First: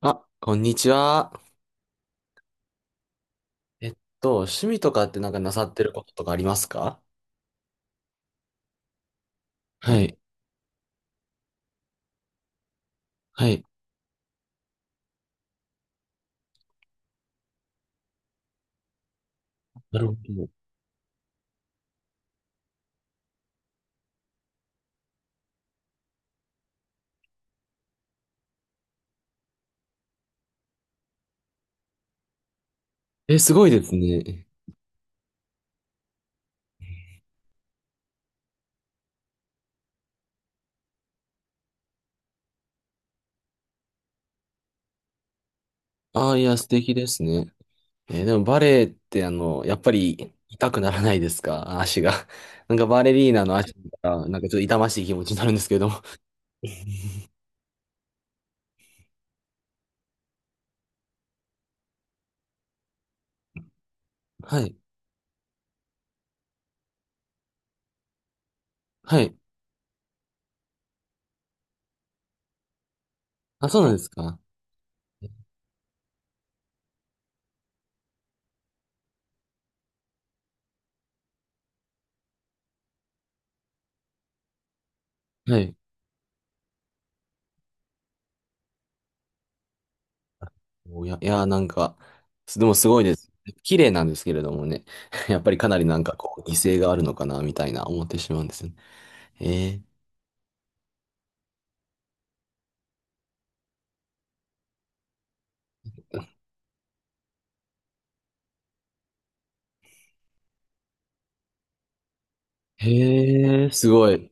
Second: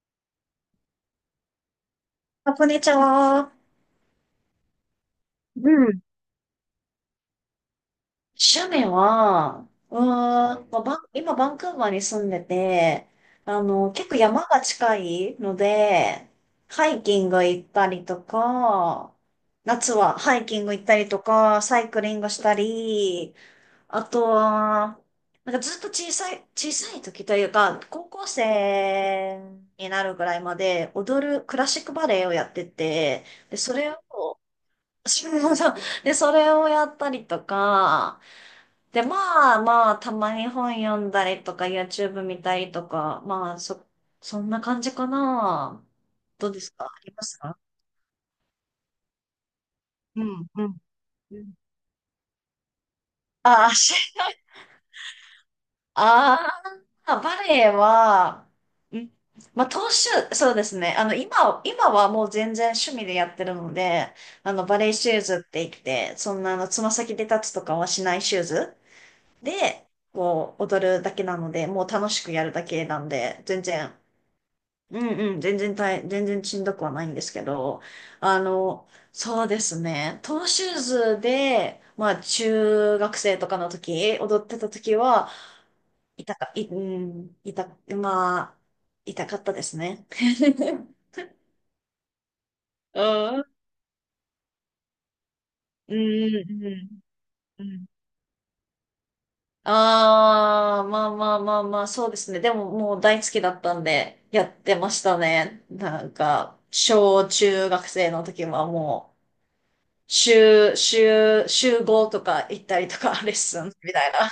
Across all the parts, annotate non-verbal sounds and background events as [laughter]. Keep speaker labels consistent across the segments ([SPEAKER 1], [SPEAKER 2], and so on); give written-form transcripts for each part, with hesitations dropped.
[SPEAKER 1] あ、こんにちは。
[SPEAKER 2] あこんにちは。
[SPEAKER 1] えっ趣味とかってなんかなさ
[SPEAKER 2] う
[SPEAKER 1] ってる
[SPEAKER 2] ん。
[SPEAKER 1] こととかありますか？
[SPEAKER 2] 趣味は、
[SPEAKER 1] はい。
[SPEAKER 2] まあバンクーバーに住んでて、
[SPEAKER 1] はい。
[SPEAKER 2] あの、結構山が近いので、ハイキング行ったりとか、夏
[SPEAKER 1] なるほ
[SPEAKER 2] はハイ
[SPEAKER 1] ど。
[SPEAKER 2] キング行ったりとか、サイクリングしたり、あとは、なんかずっと小さい時というか、高校生になるぐらいまで踊るクラシックバレエをやってて、
[SPEAKER 1] え、す
[SPEAKER 2] で、
[SPEAKER 1] ごい
[SPEAKER 2] そ
[SPEAKER 1] で
[SPEAKER 2] れ
[SPEAKER 1] す
[SPEAKER 2] を
[SPEAKER 1] ね。
[SPEAKER 2] [laughs] そうそう。で、それをやったりとか、で、まあまあ、たまに本読んだりとか、YouTube 見たりとか、そんな感じかな。
[SPEAKER 1] ああ、い
[SPEAKER 2] どう
[SPEAKER 1] や、
[SPEAKER 2] で
[SPEAKER 1] 素
[SPEAKER 2] すか？
[SPEAKER 1] 敵
[SPEAKER 2] あ
[SPEAKER 1] で
[SPEAKER 2] り
[SPEAKER 1] す
[SPEAKER 2] ます
[SPEAKER 1] ね。
[SPEAKER 2] か？
[SPEAKER 1] でもバレエってやっぱ
[SPEAKER 2] う
[SPEAKER 1] り
[SPEAKER 2] んう
[SPEAKER 1] 痛
[SPEAKER 2] ん。
[SPEAKER 1] くならないで
[SPEAKER 2] う
[SPEAKER 1] す
[SPEAKER 2] ん。
[SPEAKER 1] か、足が。[laughs] なんかバレリーナの足
[SPEAKER 2] あし、
[SPEAKER 1] が、なんかちょっと痛ましい気持ちになるんですけど。
[SPEAKER 2] ああ、バレエは、うん、まあ、当主、そうですね。今はもう全然趣味でやってるので、あ
[SPEAKER 1] は
[SPEAKER 2] の、
[SPEAKER 1] い。
[SPEAKER 2] バレエシューズって言って、そんな、あの、つま先で立つとかはしないシューズ
[SPEAKER 1] はい。
[SPEAKER 2] で、こう、踊るだけなので、もう楽しくやるだけなんで、
[SPEAKER 1] あ、そうなんですか？
[SPEAKER 2] うんうん、全然しんどくはないんですけど、あの、そうですね、トーシューズで、まあ、中学生とかの時、踊ってた時は、
[SPEAKER 1] はい。
[SPEAKER 2] 痛か、い、うん、まあ、痛かったですね。[laughs]
[SPEAKER 1] おいや、いや、なんか、でもすご
[SPEAKER 2] う
[SPEAKER 1] いです
[SPEAKER 2] ん、う
[SPEAKER 1] ね。
[SPEAKER 2] ん、
[SPEAKER 1] 綺麗なんですけれどもね。[laughs] やっぱりかなり
[SPEAKER 2] う
[SPEAKER 1] なんかこう、犠牲がある
[SPEAKER 2] ん、
[SPEAKER 1] のかな、み
[SPEAKER 2] う
[SPEAKER 1] たいな
[SPEAKER 2] ん。
[SPEAKER 1] 思ってしまうんですよね。えー
[SPEAKER 2] まあまあまあまあ、そうですね。でももう大好きだったんで、やってましたね。なんか、小中学生の時はもう、週5とか行ったりとか、レッス
[SPEAKER 1] へえ、
[SPEAKER 2] ン
[SPEAKER 1] す
[SPEAKER 2] みた
[SPEAKER 1] ご
[SPEAKER 2] い
[SPEAKER 1] い。
[SPEAKER 2] な。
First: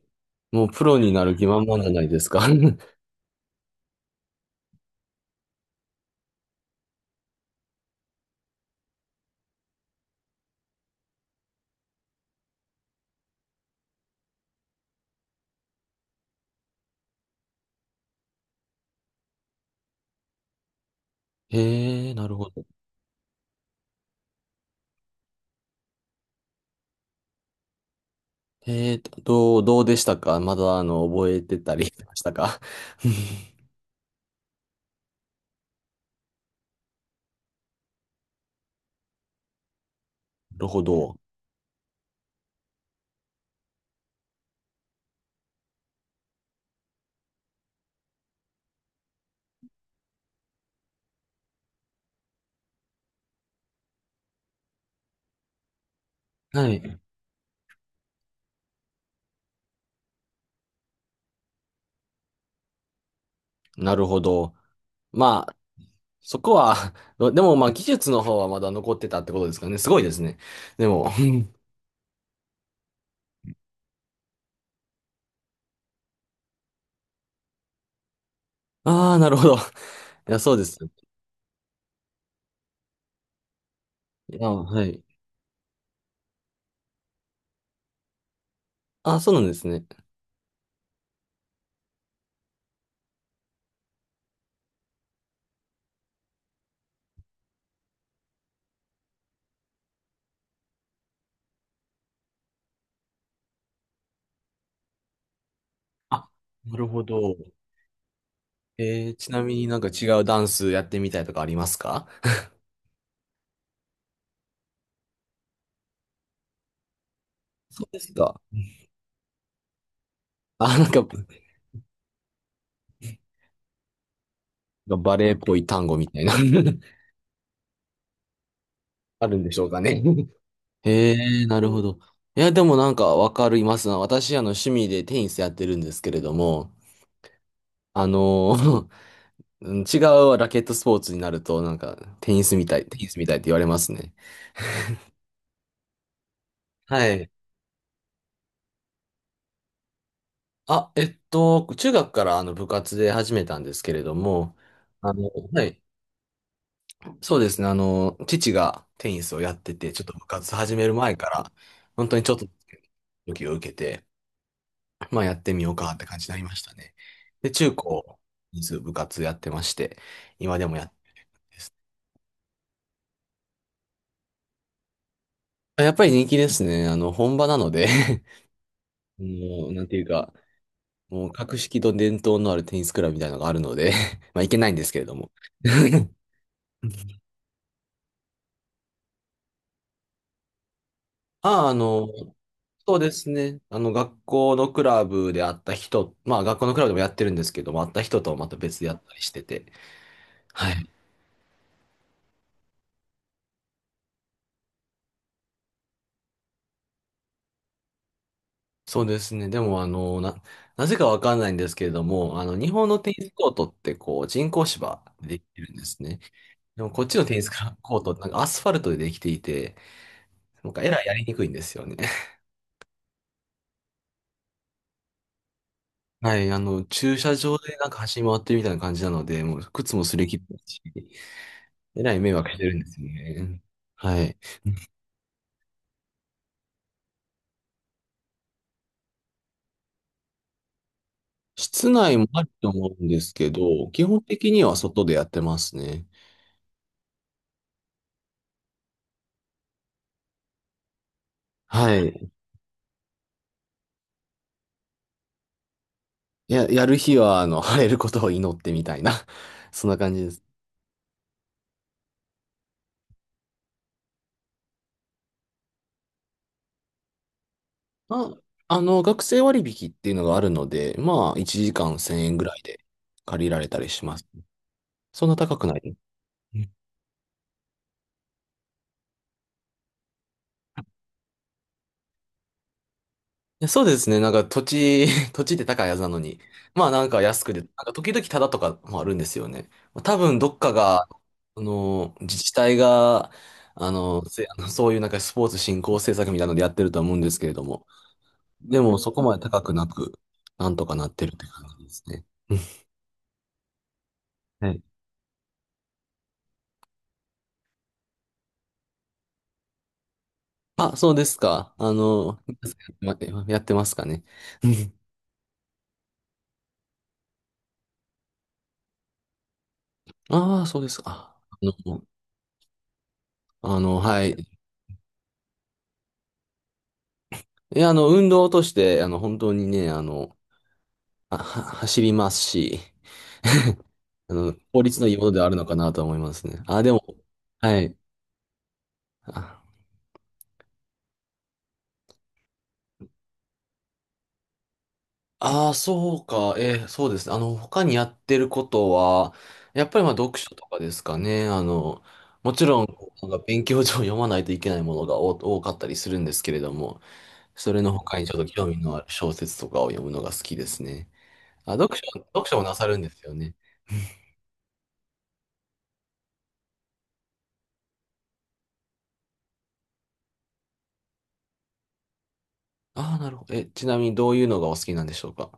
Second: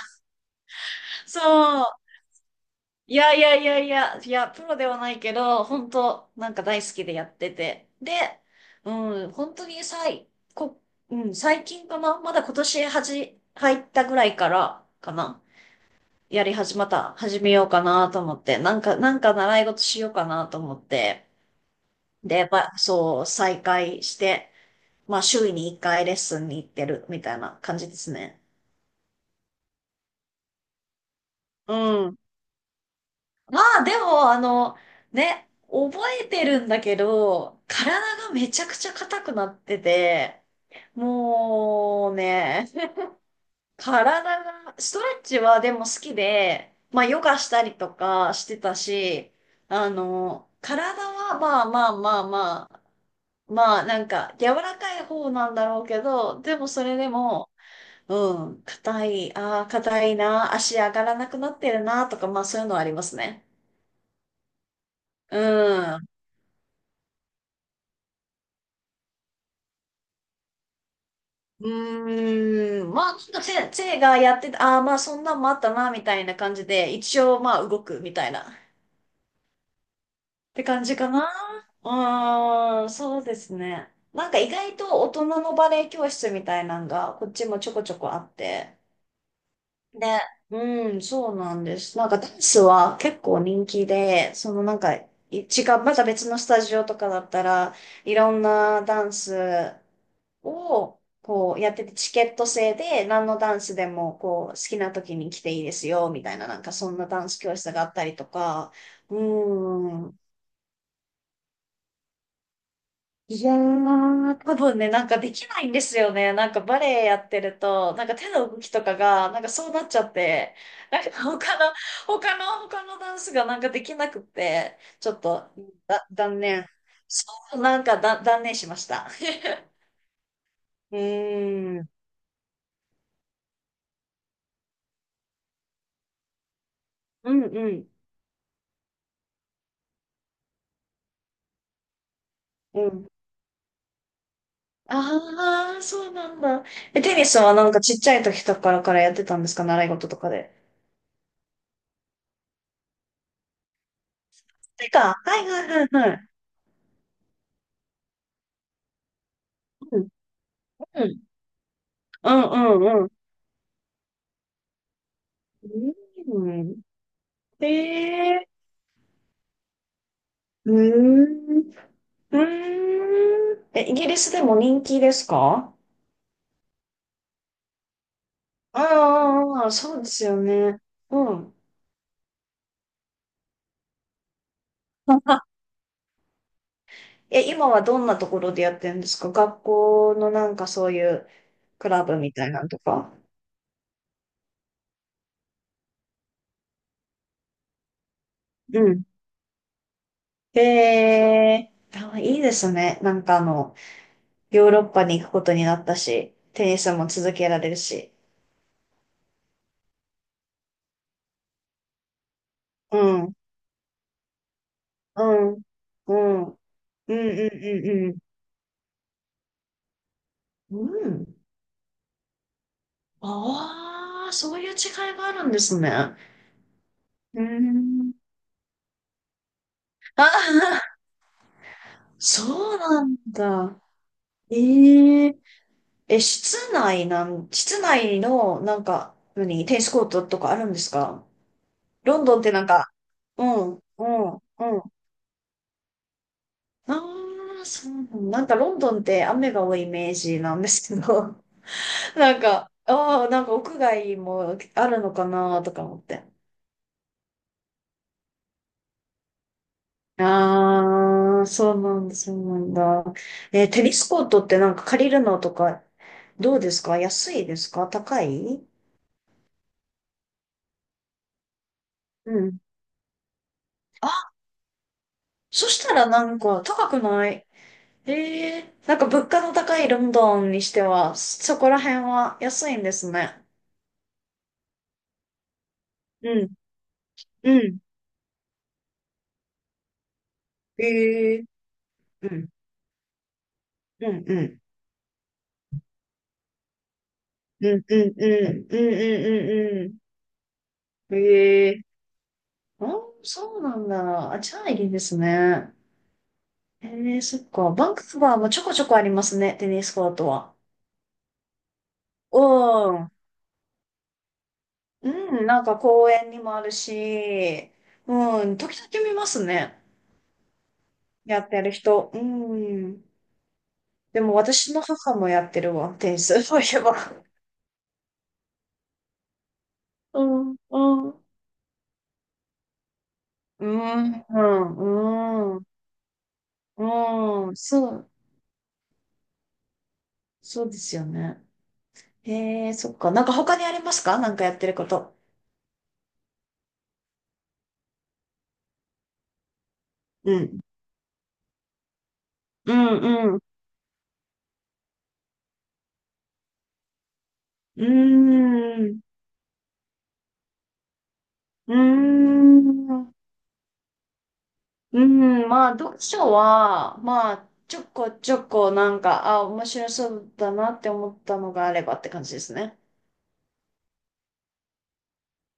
[SPEAKER 1] もうプロになる気満
[SPEAKER 2] そ
[SPEAKER 1] 々じゃな
[SPEAKER 2] う。
[SPEAKER 1] いですか。[laughs]
[SPEAKER 2] いや、プロではないけど、本当なんか大好きでやってて。で、うん、本当に最、こ、うん、最近かなまだ今年入ったぐらいからかな、やり始また、始めようかなと思って、なんか習い事しようかなと思って、
[SPEAKER 1] へえ、なる
[SPEAKER 2] で、やっ
[SPEAKER 1] ほど。
[SPEAKER 2] ぱ、そう、再開して、まあ、週に1回レッスンに行ってるみたいな感じですね。
[SPEAKER 1] へえーと、どうでしたか？まだ、覚えてた
[SPEAKER 2] う
[SPEAKER 1] りしま
[SPEAKER 2] ん。
[SPEAKER 1] したか？ [laughs]
[SPEAKER 2] まあ、でも、あの、ね、覚えてるんだけど、体がめちゃくちゃ硬くなってて、
[SPEAKER 1] なるほど。
[SPEAKER 2] もうね、体が、ストレッチはでも好きで、まあヨガしたりとかしてたし、あの、体はまあまあまあまあ、まあなんか柔らかい方なんだろうけど、で
[SPEAKER 1] は
[SPEAKER 2] もそれ
[SPEAKER 1] い。
[SPEAKER 2] でも、うん、硬いな、足上がらなくなってるな、とか、まあそういうのはありますね。
[SPEAKER 1] なるほど。
[SPEAKER 2] う
[SPEAKER 1] まあ、
[SPEAKER 2] ん。
[SPEAKER 1] そこは、[laughs] でもまあ、技術の方はまだ残ってたってことですかね。すごいですね。でも、[laughs]
[SPEAKER 2] まあ、ちょっとせ、せいがやってた、ああ、まあ、そんなんもあったな、みたいな感じで、一応、まあ、動く、みたいな。
[SPEAKER 1] ああ、なるほど。いや、そう
[SPEAKER 2] て
[SPEAKER 1] です。
[SPEAKER 2] 感じかな。うーん、そうですね。なん
[SPEAKER 1] い
[SPEAKER 2] か
[SPEAKER 1] や、
[SPEAKER 2] 意外
[SPEAKER 1] は
[SPEAKER 2] と
[SPEAKER 1] い。
[SPEAKER 2] 大人のバレエ教室みたいなのがこっちもちょこちょこあって。
[SPEAKER 1] あ、そうなんですね。
[SPEAKER 2] で、うん、そうなんです。なんかダンスは結構人気で、そのなんかい違う、また別のスタジオとかだったらいろんなダンスをこうやっててチケット制で何のダンスでもこう好きな時に来ていいですよみ
[SPEAKER 1] あ、
[SPEAKER 2] たいななんか
[SPEAKER 1] なる
[SPEAKER 2] そん
[SPEAKER 1] ほ
[SPEAKER 2] なダン
[SPEAKER 1] ど。
[SPEAKER 2] ス教室があったりとか、う
[SPEAKER 1] ちなみになんか違
[SPEAKER 2] ん、
[SPEAKER 1] うダンスやってみたいとかありますか？
[SPEAKER 2] いやー、多分ね、なんかできないんですよね。なんかバレエやってる
[SPEAKER 1] そう
[SPEAKER 2] と、
[SPEAKER 1] で
[SPEAKER 2] なん
[SPEAKER 1] す
[SPEAKER 2] か手
[SPEAKER 1] か。
[SPEAKER 2] の動きとかが、なんかそうなっちゃって、
[SPEAKER 1] あ、なん
[SPEAKER 2] な
[SPEAKER 1] か、
[SPEAKER 2] んか [laughs] 他のダンスがなんかできなくて、ちょ
[SPEAKER 1] バ
[SPEAKER 2] っ
[SPEAKER 1] レエっ
[SPEAKER 2] と、
[SPEAKER 1] ぽい単語み
[SPEAKER 2] だ、
[SPEAKER 1] たいな
[SPEAKER 2] 断
[SPEAKER 1] [laughs]
[SPEAKER 2] 念。そう、なんかだ、断念しました。[laughs]
[SPEAKER 1] あるんでしょうかね。[laughs]
[SPEAKER 2] う
[SPEAKER 1] へえ、なるほ
[SPEAKER 2] ーん、
[SPEAKER 1] ど。いや、でもなんかわかりますな。私、趣味でテニスやってるんですけれども、
[SPEAKER 2] うん、うん、
[SPEAKER 1] あの [laughs] うん、違うラケットスポーツになると、なんか、テニスみた
[SPEAKER 2] う
[SPEAKER 1] い、テ
[SPEAKER 2] ん。
[SPEAKER 1] ニスみたいって言われますね。
[SPEAKER 2] ああ、そうなんだ。え、
[SPEAKER 1] は
[SPEAKER 2] テニ
[SPEAKER 1] い。
[SPEAKER 2] スはなんかちっちゃい時とかからやってたんですか？習い事とかで。
[SPEAKER 1] あ、中学からあの部活で始めたんですけれども、
[SPEAKER 2] てか、はいは
[SPEAKER 1] は
[SPEAKER 2] い
[SPEAKER 1] い。
[SPEAKER 2] はいはい。
[SPEAKER 1] そうですね。父がテニスをやってて、
[SPEAKER 2] う
[SPEAKER 1] ちょっ
[SPEAKER 2] ん、
[SPEAKER 1] と部活始める
[SPEAKER 2] う
[SPEAKER 1] 前
[SPEAKER 2] ん、
[SPEAKER 1] から、本当に
[SPEAKER 2] う
[SPEAKER 1] ちょっと、
[SPEAKER 2] ん、うん、
[SPEAKER 1] 時を受けて、まあやってみようかって感じになり
[SPEAKER 2] う
[SPEAKER 1] ました
[SPEAKER 2] ん。
[SPEAKER 1] ね。で、中高、
[SPEAKER 2] で、
[SPEAKER 1] テニス部活やってまして、今で
[SPEAKER 2] うー
[SPEAKER 1] もやってま
[SPEAKER 2] ん、う
[SPEAKER 1] す。
[SPEAKER 2] ーん。え、イギリスでも人気ですか？
[SPEAKER 1] やっぱり人気ですね。本場なので
[SPEAKER 2] あ
[SPEAKER 1] [laughs]
[SPEAKER 2] あ、あ
[SPEAKER 1] も
[SPEAKER 2] あ
[SPEAKER 1] う、なんて
[SPEAKER 2] そ
[SPEAKER 1] い
[SPEAKER 2] う
[SPEAKER 1] う
[SPEAKER 2] です
[SPEAKER 1] か、
[SPEAKER 2] よね。
[SPEAKER 1] も
[SPEAKER 2] う
[SPEAKER 1] う
[SPEAKER 2] ん。
[SPEAKER 1] 格式と伝統のあるテニスクラブみたいなのがあるので [laughs] まあいけないんですけれども。
[SPEAKER 2] [laughs]
[SPEAKER 1] [laughs]
[SPEAKER 2] え、今はどんなところでやってるんですか？学校のなんかそういう
[SPEAKER 1] ああ、
[SPEAKER 2] クラブみたいなのと
[SPEAKER 1] そうで
[SPEAKER 2] か。
[SPEAKER 1] すね。学校のクラブで会った人、まあ、学校のクラブでもやってるんですけども、会った人とはまた別
[SPEAKER 2] う
[SPEAKER 1] でやっ
[SPEAKER 2] ん。
[SPEAKER 1] たりしてて。はい。
[SPEAKER 2] えー、あいいですね。なんかあの、ヨーロッパに行くことになったし、テニスも続けられるし。
[SPEAKER 1] そうですね。でも、なぜかわかんないんですけれども、日本
[SPEAKER 2] う
[SPEAKER 1] のテニス
[SPEAKER 2] ん、
[SPEAKER 1] コートって、こう、人工芝
[SPEAKER 2] う
[SPEAKER 1] ででき
[SPEAKER 2] ん、
[SPEAKER 1] てるんです
[SPEAKER 2] う
[SPEAKER 1] ね。
[SPEAKER 2] ん、うん、
[SPEAKER 1] でも、こっ
[SPEAKER 2] う
[SPEAKER 1] ちのテニス
[SPEAKER 2] ん、
[SPEAKER 1] コー
[SPEAKER 2] う
[SPEAKER 1] トっ
[SPEAKER 2] ん、
[SPEAKER 1] て、なんかアスファルトでできていて、なん
[SPEAKER 2] う
[SPEAKER 1] か、
[SPEAKER 2] ん。
[SPEAKER 1] えらい
[SPEAKER 2] う
[SPEAKER 1] やりに
[SPEAKER 2] ん。
[SPEAKER 1] くいんですよね。[laughs]
[SPEAKER 2] ああ、そういう違いがあるんですね。
[SPEAKER 1] はい。[laughs] 駐車
[SPEAKER 2] うー
[SPEAKER 1] 場でなんか
[SPEAKER 2] ん。
[SPEAKER 1] 走り回ってるみたいな感じなので、もう、靴も擦
[SPEAKER 2] あ
[SPEAKER 1] り切ってるし、
[SPEAKER 2] あ、
[SPEAKER 1] えらい迷惑してる
[SPEAKER 2] そう
[SPEAKER 1] んです
[SPEAKER 2] な
[SPEAKER 1] よ
[SPEAKER 2] ん
[SPEAKER 1] ね。
[SPEAKER 2] だ。
[SPEAKER 1] はい。
[SPEAKER 2] ええ。え、室内の、テニスコートとかあるんですか？
[SPEAKER 1] 室内
[SPEAKER 2] ロン
[SPEAKER 1] も
[SPEAKER 2] ドン
[SPEAKER 1] あ
[SPEAKER 2] っ
[SPEAKER 1] る
[SPEAKER 2] てなん
[SPEAKER 1] と
[SPEAKER 2] か、
[SPEAKER 1] 思うんです
[SPEAKER 2] う
[SPEAKER 1] け
[SPEAKER 2] ん、
[SPEAKER 1] ど、基
[SPEAKER 2] う
[SPEAKER 1] 本
[SPEAKER 2] ん、
[SPEAKER 1] 的には
[SPEAKER 2] うん。
[SPEAKER 1] 外でやってますね。
[SPEAKER 2] ああ、そうなんなんかロンドンって雨が多いイメージなんですけど、
[SPEAKER 1] は
[SPEAKER 2] [laughs]
[SPEAKER 1] い。
[SPEAKER 2] なんか、ああ、なんか屋外もあるのかなとか思って。
[SPEAKER 1] やる日は、[laughs] 晴れることを祈ってみたいな、[laughs] そんな感じです。
[SPEAKER 2] ああ、そうなんだ、そうなんだ。えー、テニスコートってなんか借りるのとか、どうですか？安いですか？高
[SPEAKER 1] ま
[SPEAKER 2] い？
[SPEAKER 1] あ、学生割引っていうのがあるので、まあ、1時間1000
[SPEAKER 2] う
[SPEAKER 1] 円ぐら
[SPEAKER 2] ん。
[SPEAKER 1] いで借りられたりします。
[SPEAKER 2] あ、
[SPEAKER 1] そんな高く
[SPEAKER 2] そ
[SPEAKER 1] な
[SPEAKER 2] した
[SPEAKER 1] い。
[SPEAKER 2] らなんか高くない？ええー、なんか物価の高いロンドンにしては、そこら辺は安いんですね。
[SPEAKER 1] や、そうですね。なんか土地、[laughs] 土地って高いはずなの
[SPEAKER 2] う
[SPEAKER 1] に。
[SPEAKER 2] ん、
[SPEAKER 1] まあなんか安く
[SPEAKER 2] う
[SPEAKER 1] で、なん
[SPEAKER 2] ん。
[SPEAKER 1] か時々タダとかもあるんですよね。多分どっかが、
[SPEAKER 2] ええ。う
[SPEAKER 1] 自
[SPEAKER 2] ん、
[SPEAKER 1] 治体が、あ
[SPEAKER 2] うん、
[SPEAKER 1] の、
[SPEAKER 2] う
[SPEAKER 1] せ
[SPEAKER 2] ん、
[SPEAKER 1] あのそういうなんかスポーツ振興政策みたいなのでやってるとは思うんですけれど
[SPEAKER 2] うん、
[SPEAKER 1] も。
[SPEAKER 2] うん、うん、う
[SPEAKER 1] でもそこまで高く
[SPEAKER 2] ん、う
[SPEAKER 1] な
[SPEAKER 2] ん、
[SPEAKER 1] く、なんとかなっ
[SPEAKER 2] うん。
[SPEAKER 1] てるって感
[SPEAKER 2] ええ。
[SPEAKER 1] じですね。[laughs] うん。
[SPEAKER 2] あ、そうなんだ。あ、じゃ
[SPEAKER 1] は
[SPEAKER 2] あ
[SPEAKER 1] い。
[SPEAKER 2] いいですね。えー、そっか。バンクーバーもちょこちょこありますね、テニスコートは。
[SPEAKER 1] あ、そうですか。
[SPEAKER 2] うん。
[SPEAKER 1] やってますかね。[laughs]
[SPEAKER 2] うん、なんか公園にもあるし、うん、時々見ますね。
[SPEAKER 1] ああー、そうですか。
[SPEAKER 2] やってる人。うん。で
[SPEAKER 1] は
[SPEAKER 2] も
[SPEAKER 1] い。
[SPEAKER 2] 私の母もやってるわ、テニス、そういえば。
[SPEAKER 1] いや、運動として、本当にね、
[SPEAKER 2] うん、うん。
[SPEAKER 1] 走りますし、
[SPEAKER 2] うん、
[SPEAKER 1] 法律のいいものではある
[SPEAKER 2] うん、
[SPEAKER 1] のかなと思いますね。あ、でも、
[SPEAKER 2] うん、
[SPEAKER 1] はい。あ
[SPEAKER 2] そうですよね。へえ、そっか。なんか他にありますか？なんかやってること。
[SPEAKER 1] あー、そうか。そうですね。他にやってることは、やっぱりまあ読
[SPEAKER 2] う
[SPEAKER 1] 書
[SPEAKER 2] ん。
[SPEAKER 1] とかですかね。もち
[SPEAKER 2] う
[SPEAKER 1] ろん、
[SPEAKER 2] ん、
[SPEAKER 1] な
[SPEAKER 2] う
[SPEAKER 1] ん
[SPEAKER 2] ん。う
[SPEAKER 1] か勉強上読まないといけないものが多かったりするんですけれども、それ
[SPEAKER 2] ー
[SPEAKER 1] の他にちょっと興味のあ
[SPEAKER 2] ん。
[SPEAKER 1] る小説とかを読むのが好きですね。あ、
[SPEAKER 2] う
[SPEAKER 1] 読書、
[SPEAKER 2] ー
[SPEAKER 1] 読書もなさるん
[SPEAKER 2] ん。
[SPEAKER 1] ですよね。
[SPEAKER 2] うん、まあ読書は、まあちょこちょこなんか、あ、面白そうだなって思ったのがあればって感じですね。
[SPEAKER 1] ああ、なるほど。え、ちなみにどういうのがお好きなんでしょうか？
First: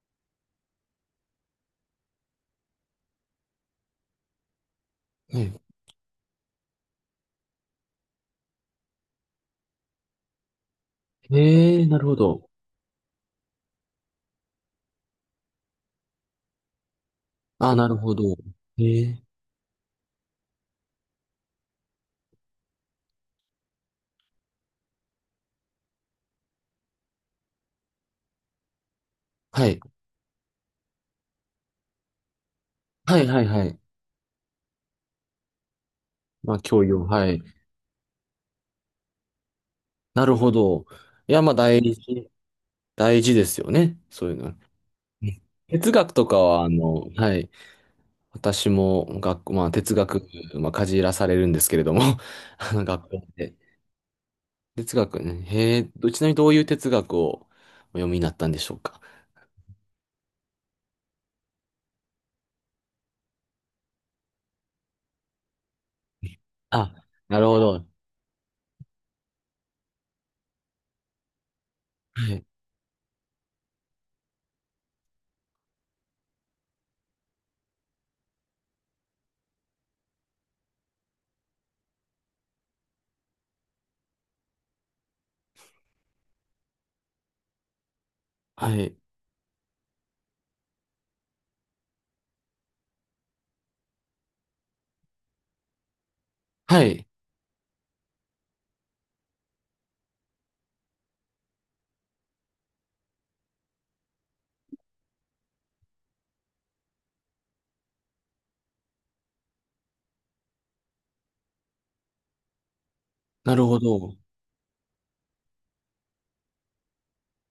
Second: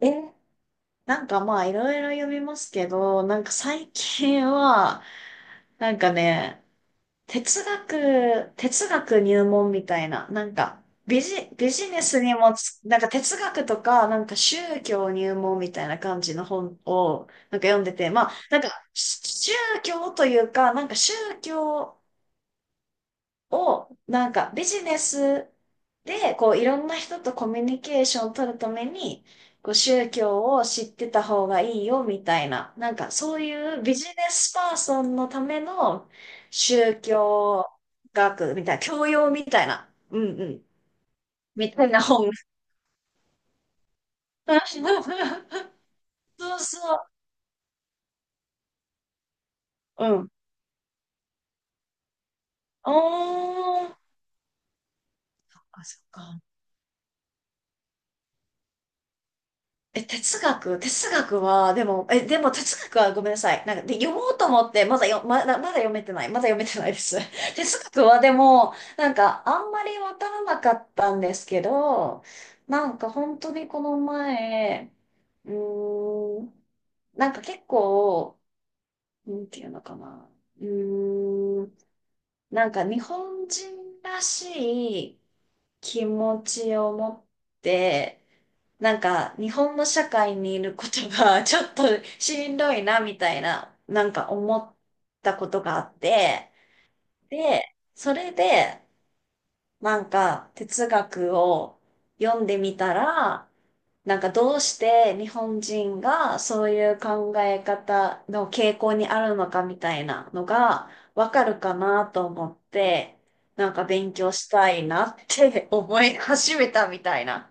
[SPEAKER 2] え、なんかまあいろいろ読みますけど、なんか最近は、
[SPEAKER 1] はい。
[SPEAKER 2] なんかね、哲学入門みたいな、ビジ
[SPEAKER 1] な
[SPEAKER 2] ネ
[SPEAKER 1] るほ
[SPEAKER 2] スに
[SPEAKER 1] ど。
[SPEAKER 2] もつ、なんか哲学とか、なんか宗教入門みたいな感じの本を、なんか
[SPEAKER 1] ああ、
[SPEAKER 2] 読ん
[SPEAKER 1] な
[SPEAKER 2] で
[SPEAKER 1] る
[SPEAKER 2] て、
[SPEAKER 1] ほ
[SPEAKER 2] まあ、
[SPEAKER 1] ど。
[SPEAKER 2] なんか
[SPEAKER 1] ええ。
[SPEAKER 2] 宗教というか、なんか宗教、を、なんかビジネスで、こういろんな人とコミュニケーションを取るために、
[SPEAKER 1] は
[SPEAKER 2] こう
[SPEAKER 1] い。
[SPEAKER 2] 宗教を知ってた方がいいよみたいな、なんか
[SPEAKER 1] はい、
[SPEAKER 2] そ
[SPEAKER 1] は
[SPEAKER 2] う
[SPEAKER 1] い、はい。
[SPEAKER 2] いうビジネスパーソンのための
[SPEAKER 1] まあ、教
[SPEAKER 2] 宗
[SPEAKER 1] 養。はい。
[SPEAKER 2] 教学みたいな、教養みたいな、う
[SPEAKER 1] なる
[SPEAKER 2] んう
[SPEAKER 1] ほ
[SPEAKER 2] ん、
[SPEAKER 1] ど。いや、まあ、
[SPEAKER 2] み
[SPEAKER 1] 大
[SPEAKER 2] たいな本。
[SPEAKER 1] 事、大事ですよね。そういうのは。うん。
[SPEAKER 2] [laughs]
[SPEAKER 1] 哲学とか
[SPEAKER 2] そう
[SPEAKER 1] は、
[SPEAKER 2] そ
[SPEAKER 1] はい。私も学校、まあ、哲
[SPEAKER 2] う、う
[SPEAKER 1] 学、
[SPEAKER 2] ん。
[SPEAKER 1] まあ、かじらされるんですけれども、[laughs] 学校で。
[SPEAKER 2] おー、
[SPEAKER 1] 哲学ね。へえ、
[SPEAKER 2] あ、そっ
[SPEAKER 1] ちなみに
[SPEAKER 2] か。
[SPEAKER 1] どういう哲学をお読みになったんでしょうか？
[SPEAKER 2] え、哲学は、でも、え、でも哲学はごめんなさい。なんか、で、読もうと思って、まだよ、まだ、まだ読めてない。まだ読めてない
[SPEAKER 1] あ、
[SPEAKER 2] です。
[SPEAKER 1] なる
[SPEAKER 2] [laughs]
[SPEAKER 1] ほ
[SPEAKER 2] 哲
[SPEAKER 1] ど。
[SPEAKER 2] 学はでも、なんか、あんまりわからなかったんですけど、
[SPEAKER 1] はい。
[SPEAKER 2] なんか本当にこの前、うーん、なんか結構、なんていうのかな。うーん、なんか日本人らしい、気持ちを持って、
[SPEAKER 1] はい。
[SPEAKER 2] なんか日本の社会にいることが [laughs] ちょっとしんどいなみたいな、なんか思ったことがあって、
[SPEAKER 1] はい。
[SPEAKER 2] で、それで、なんか哲学を読んでみたら、なんかどうして日本人がそういう考え方の傾向にあるのかみたいなのがわかるかなと思って、
[SPEAKER 1] なる
[SPEAKER 2] なん
[SPEAKER 1] ほ
[SPEAKER 2] か勉
[SPEAKER 1] ど。
[SPEAKER 2] 強したいなって [laughs] 思い始めたみたいな。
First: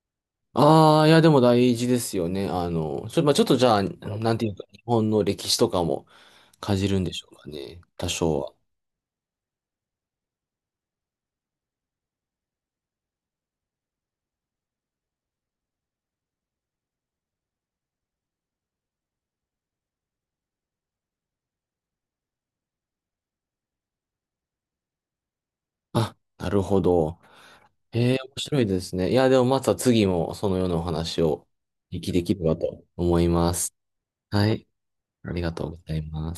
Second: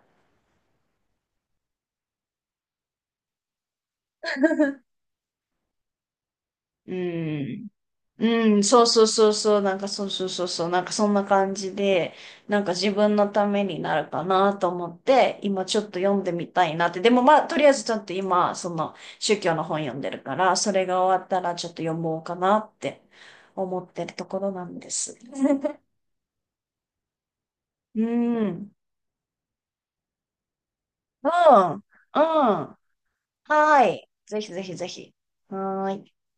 [SPEAKER 1] ああ、いや、でも大事ですよね。まあ、ちょっとじゃあ、なんていうか、日本の歴史とかもかじ
[SPEAKER 2] う
[SPEAKER 1] るんでしょうか
[SPEAKER 2] ん。
[SPEAKER 1] ね。多少は。
[SPEAKER 2] うん、そうそうそうそう、なんかそうそうそうそう、なんかそんな感じで、なんか自分のためになるかなと思って、今ちょっと読んでみたいなって。でもまあ、とりあえずちょっと今、その宗教の本読んでるから、それが終わったらちょっと読もうかなって思ってるところなんです。
[SPEAKER 1] あ、なるほど。
[SPEAKER 2] う
[SPEAKER 1] ええ、面
[SPEAKER 2] ん、う
[SPEAKER 1] 白い
[SPEAKER 2] ん、
[SPEAKER 1] ですね。いや、でもまた次もそのようなお話をでき
[SPEAKER 2] う
[SPEAKER 1] できれば
[SPEAKER 2] ん。
[SPEAKER 1] と思います。
[SPEAKER 2] はい。ぜ
[SPEAKER 1] は
[SPEAKER 2] ひぜ
[SPEAKER 1] い。
[SPEAKER 2] ひぜひ。
[SPEAKER 1] ありが
[SPEAKER 2] は
[SPEAKER 1] とうござい
[SPEAKER 2] ーい。
[SPEAKER 1] ます。